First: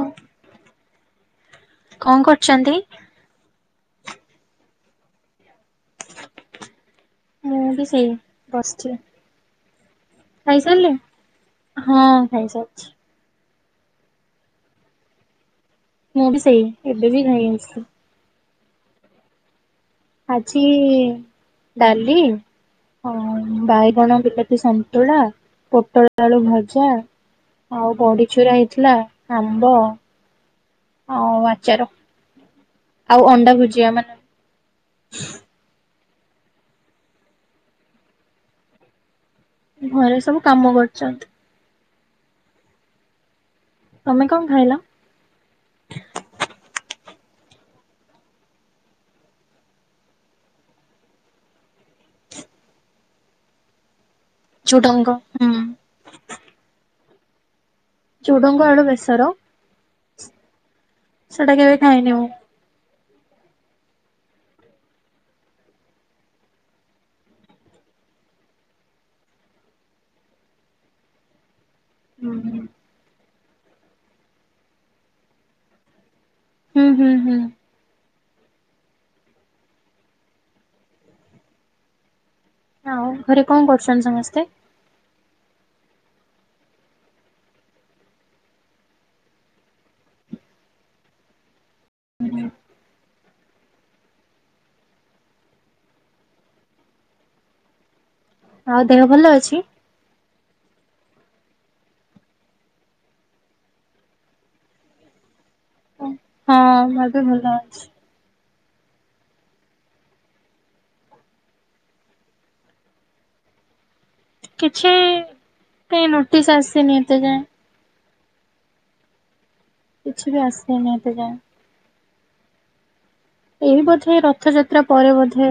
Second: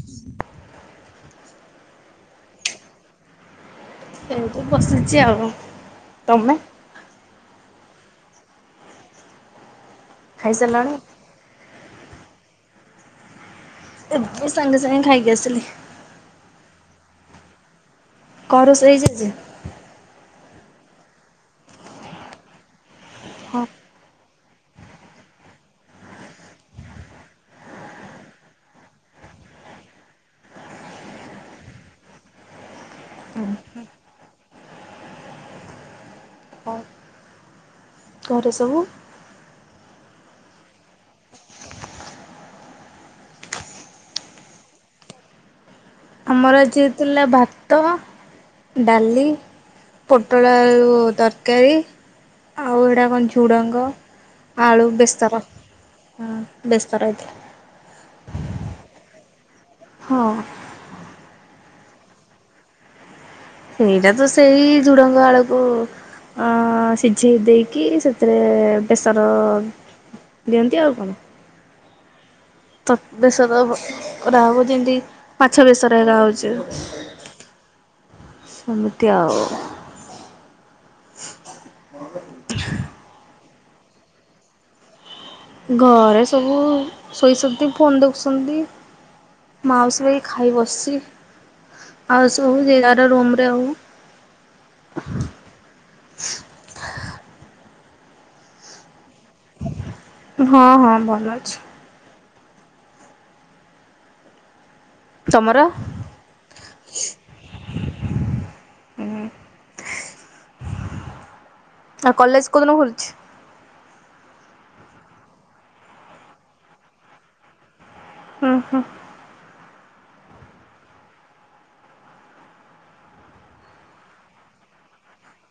[unintelligible] କଣ କରୁଚନ୍ତି? ଏଇଠି ବସିଛି ଆଉ, ତମେ? ମୁଁ ବି ସେଇ ବସିଛି, ଖାଇସାରିଲେ ଖାଇସାରିଲାଣି? ହଁ ଖାଇସାରଛି। ଏ ସାଙ୍ଗେ ସାଙ୍ଗେ ଖାଇକି ଆସିଲି। ମୁଁ ବି ସେଇ ଏବେ ବି ନାଇଁ ଆଥିଲି କଣ ରୋସେଇ ହେଇଚି ଆଜି? ଆଜି ଡାଲି ହଁ ବାଇଗଣ ବିଲାତି ସନ୍ତୁଳା ପୋଟଳ ଆଳୁ ଭଜା ଆଉ ବଡି ଚରୁରା ହେଇଥିଲା ଆମ୍ବ ହଉ ଆଚାର ଆଉ ଅଣ୍ଡା ଭୁଜିିଆ ମାନେ ହଁ ଘରେ ସବୁ ଘରେ ସବୁ କାମ କରୁଛନ୍ତି। ତମେ କଣ ଖାଇଲ? ଆମର ଆଜି ହେଇଥିଲା ଭାତ ଡାଲି ପୋଟଳ ଆଉ ତରକାରୀ ଆଉ ଏଇଡ଼ା କଣ ଝୁଡ଼ଙ୍ଗ ଆଳୁ ଝୁଡଙ୍ଗ ବେସର ହୁଁ। ବେସର ହେଇଥିଲା। ଝୁଡଙ୍ଗ ଆଳୁ ବେସର ହଁ ସେଟା କେବେ ଖାଇନି ମୁଁ। ସେଇଟା ତ ସେଇ ଝୁଡଙ୍ଗ ଆଳୁକୁ ଅ ସିଝେଇ ଦେଇକି ସେଥିରେ ବେସର ଦିଅନ୍ତି ଆଉ କଣ? ହୁଁ ହୁଁ [inaudible] ଯେମତି ମାଛ ବେଶରେ ହେରା ହଉଛି। ହୁଁ ହୁଁ ହୁଁ। ସେମିତି ଆଉ ଆଉ ଘରେ କଣ କରୁଛନ୍ତି ସମସ୍ତେ? ଘରେ ସବୁ ଶୋଇଛନ୍ତି ଫୋନ ଦେଖୁଛନ୍ତି। ମାଉସୀ ଖାଇ ବସିଛି ଆଉ ସବୁ ଯିଏ ଯାର ରୁମରେ ଆଉ ହଁ ଆଉ ଦେହ ଭଲ ଅଛି? ହଁ ହଁ ଭଲ ଅଛି। ତମର? ହଁ ଏବେ ଭଲ ଅଛି। ଆଉ କଲେଜ କେଉଁଦିନ ଖୋଲୁଛି? କିଛି କେହି ନୋଟିସ୍ ଆସିନି ଏତେ ଯାଏଁ ହୁଁ ହୁଁ କିଛି ବି ଆସେନି ଏତେ ଯାଏ ଏ ବୋଧେ ରଥଯାତ୍ରା ପରେ ବୋଧେ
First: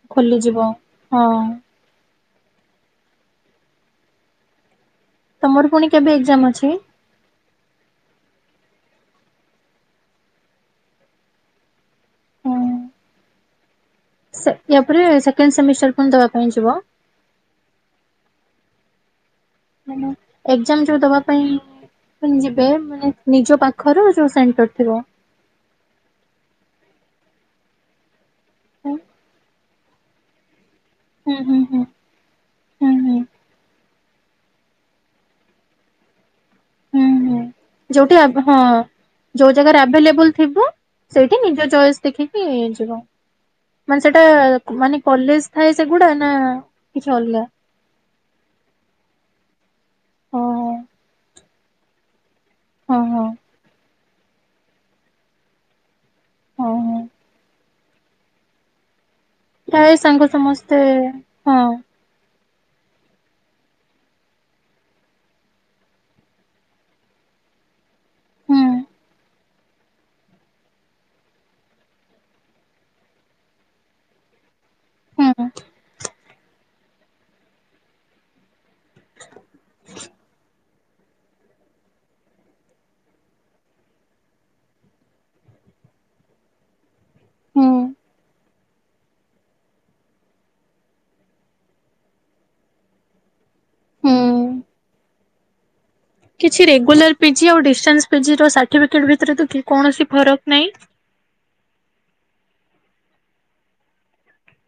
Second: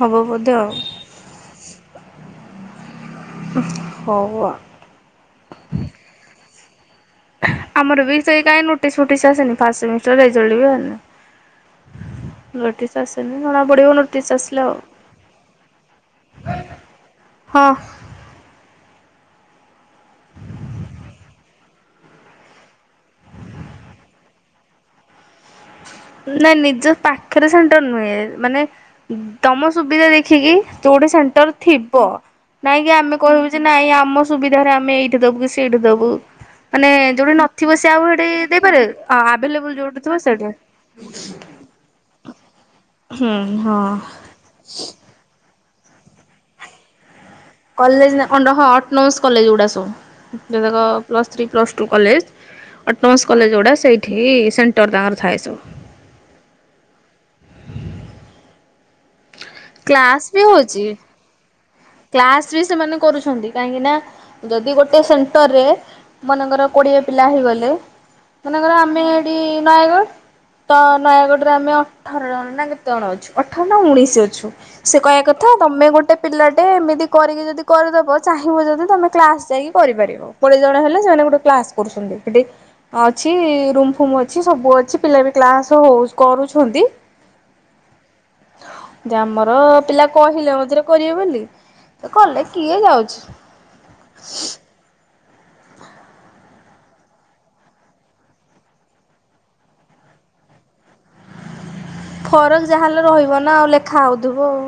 ହବ ବୋଧେ ଖୋଲିଯିବ ଆଉ ହଁ ହଉ ଆଉ। ତମର ପୁଣି କେବେ ଏକ୍ଜାମ ଅଛି? ଆମର ବି ସେଇ କାହିଁ ନୋଟିସ୍ ଫୋଟିସ୍ ଆସନି ଫାଷ୍ଟ ସେମିଷ୍ଟର ରେଜଲ୍ଟ ବି ବାହାରିନି ହଁ। ନୋଟିସ ଆସିନି ଜଣା ପଡିବ ନୋ ସେ ୟା ପରେ ସେକଣ୍ଡ ସେମିଷ୍ଟର ପୁଣି ଦବା ପାଇଁ ଯିବ? ହଁ ଏକ୍ଜାମ ଯୋଉ ଦବା ପାଇଁ ଯିବେ ମାନେ ନିଜ ପାଖର ଯୋଉ ସେଣ୍ଟର ଥିବ ନାଇଁ ନିଜ ପାଖରେ ସେଣ୍ଟର୍ ନୁହେଁ ମାନେ ହୁଁ ତମ ସୁବିଧା ଦେଖିକି ଯୋଉଠି ହୁଁ ସେଣ୍ଟର ହୁଁ ଥିବ ନାଇଁ ହୁଁ କି ହୁଁ। ଆମେ କହିବୁ ଯେ ନାଇଁ ଆମ ସୁବିଧାରେ ଆମେ ଏଇଠି ଦବୁ କି ସେଇଠି ଦବୁ ମାନେ ହୁଁ ଯୋଉଠି ହୁଁ ନଥିବ ସେ ଆଉ ଯୋଉଠି ସେଠି ଆବ ହଁ ଦେଇପାରେ ଯୋଉ ଜାଗାରେ ଆଭେଲେବୁଲ ଯୋଉଠି ଥିବ ଆଭେଲେବୁଲ ସେଠି ସେଇଠି ନିଜ ଚଏସ୍ ଦେଖିକି ଯିବ ହୁଁ ହଁ ମାନେ ସେଇଟା ମାନେ କଲେଜ ଥାଏ ସେଗୁଡା ନା କିଛି ଅଲଗା? କଲେଜ ଅ ହଁ ଅଟୋନୋମସ୍ କଲେଜ ଗୁଡ଼ା ସବୁ ଓହୋ ଯେତକ plus three plus two college. ହଁ ହଁ ଅଟୋନମସ କଲେଜ ଗୁଡା ସେଇଠି ସେଣ୍ଟର ତାଙ୍କର ଥାଏ ସବୁ। ଓଁ ହୋ। ପ୍ରାୟ ସାଙ୍ଗ ସମସ୍ତେ ହଁ। କ୍ଲାସରେ ସେମାନେ କରୁଚ଼ନ୍ତି କାହିଁକି ନା ଯଦି ଗୋଟେ ସେଣ୍ଟର ରେ ମନେକର କୋଡିଏ ପିଲା ହେଇଗଲେ ହୁଁ ମନେକର ଆମେ ଏଠି ନୟା ଗଡ଼ ତ ନୟାଗଡରେ ଆମେ ଅଠର ଜଣ ନା କେତେ ଜଣ ଅଛୁ ଅଠର ନା ଉଣେଇଶି ଅଛୁ। ସେ କଇଆ ହୁଁ କଥା ତମେ ଗୋଟେ ପିଲାଟ୍ କରିକି ଯଦି କରିଦବ ଚାହିଁ ବ ଯଦି ତମେ କ୍ଲାସ ଯାଇକି କରିପାରିବ। ଜଣେ ହେଲେ ସେମାନେ ଗୋଟେ କ୍ଲାସ କରୁଚନ୍ତି। ସେଠି ଅଛି ରୁମ ଫୁମ ଅଛି ସବୁ ଅଛି ପିଲା ବି କ୍ଳାସ ହଉ କରୁଚନ୍ତି। ହୁଁ। ଯେ ଆମର ପିଲା କହିଲେ ମଝିରେ କରିବେ ବୋଲି ତ କଲେ କିଏ ଯାଉଚି। ହୁଁ। କିଛି ରେଗୁଲାର ପିଜି ଆଉ ଡିଷ୍ଟାନ୍ସ ପିଜି ର ସାର୍ଟିଫିକେଟ ଭିତରେ ତ କି କୌଣସି ଫରକ ନାହିଁ। ଫରକ ଯାହାହେଲେ ରହିବ ନା ଆଉ ଲେଖା ହଉଥିବ ଆଉ।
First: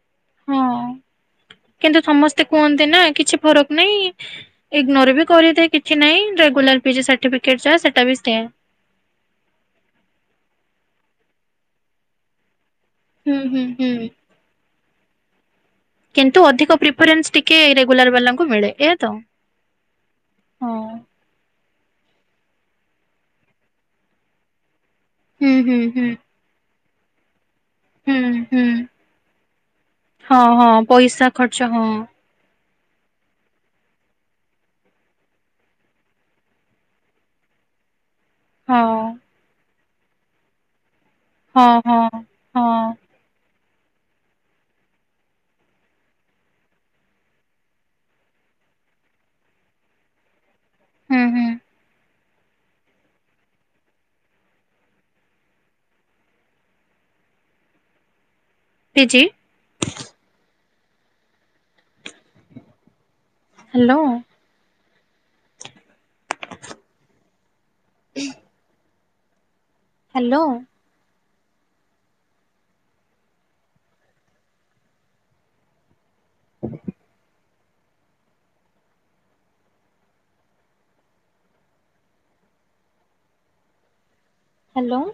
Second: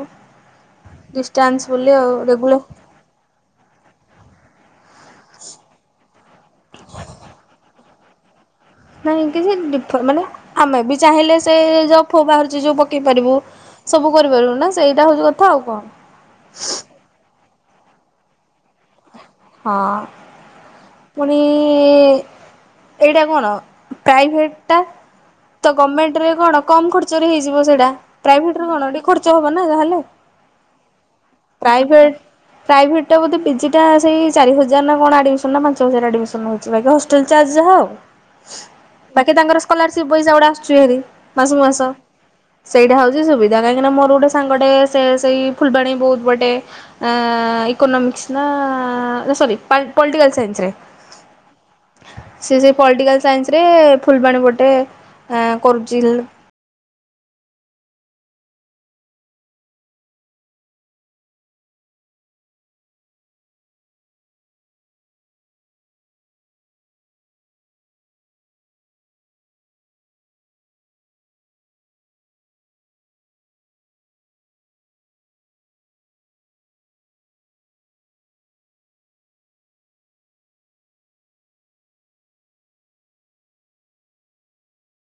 ହଁ ଡିଷ୍ଟାନ୍ସ ବୋଲି କିନ୍ତୁ ଆଉ ସମସ୍ତେ ରେଗୁଲା କୁହନ୍ତି ନା କିଛି ଫରକ ନାଇଁ। ଇଗ୍ନୋର ବି କରିଦେ କିଛି ନାଇଁ ଦେଗ୍ ଗୋଲାର ପିଜି ସାର୍ଟିଫିକେଟ ଯା ସେଟା ବି ସେଇଆ। ନାଇଁ କିଛି ଡିଫର ମାନେ ଆମେ ବି ଚାହିଁଲେ ସେ ଜବ ପବ୍ ବାହାରୁଚି ଯୋଉ ପ ପକେଇ ପାରିବୁ ହୁଁ ହୁଁ ହୁଁ। ସବୁ କରିପାରିବୁ ନା ସେଇଟା ହଉଚି କଥା ଆଉ କଣ। କିନ୍ତୁ ଅଧିକ ପ୍ରିଫରେନ୍ସ ଟିକେ ରେଗୁଲାର ବାଲାଙ୍କୁ ମିଳେ ଏହା ତ। ହଁ। ହଁ। ପୁଣି ଏଇଟା କଣ ପ୍ରାଇଭେଟ୍ ଟା। ହୁଁ ତ ହୁଁ ହୁଁ ଗର୍ମଣ୍ଟେ ରେ କଣ କମ୍ ଖର୍ଚ୍ଚ ରେ ହେଇଯିବ ସେଇଟା। ହୁଁ ପ୍ରାଇଭେଟ ହୁଁ ର କଣ ଟିକେ ଖର୍ଚ୍ଚ ହବ ନା ଯାହେଲେ ହଁ ହଁ ପଇସା ଖର୍ଚ୍ଚ ହଁ। ପ୍ରାଇଭେଟ୍ ପ୍ରାଇଭେଟଟା ବୋଧେ ପିଜିଟା ସେଇ ଚାରି ହଜାର ନା କଣ ଆଡିମିଶନ ନା ପାଞ୍ଚ ହଜାର ଆଡ଼ମିଶନ ହଉଛି ବାକି ହଷ୍ଟେଲ ଚାର୍ଜ ଯାହା ଆଉ। ହାଁ। କି ତାଙ୍କର ସ୍କଲାରସିପ୍ ପଇସା ଗୁଡ଼ା ଆସୁଛି ହାରି ମାସକୁ ହଁ ମାସ, ହଁ ହଁ ସେଇଟା ହଉ କିଛି ସୁବିଧା କାହିଁକିନା ମୋର ଗୋଟେ ସାଙ୍ଗଟେ ସେଇ ଫୁଲବାଣୀ ବହୁତ ବଟେ ଆ ଇକୋନୁମିକସ୍‌ନା ସରି ପଲ୍ ପଲିଟିକାଲ ସାଇନ୍ସ ରେ। ହୁଁ ହୁଁ। ସେ ସେହି ପଲିଟିକାଲ ସାଇନ୍ସରେ ଫୁଲବାଣୀ ପଟେ କରୁଚି ପିଜି ହ୍ୟାଲୋ। ହଁ। ହ୍ୟାଲୋ। ହ୍ୟାଲୋ।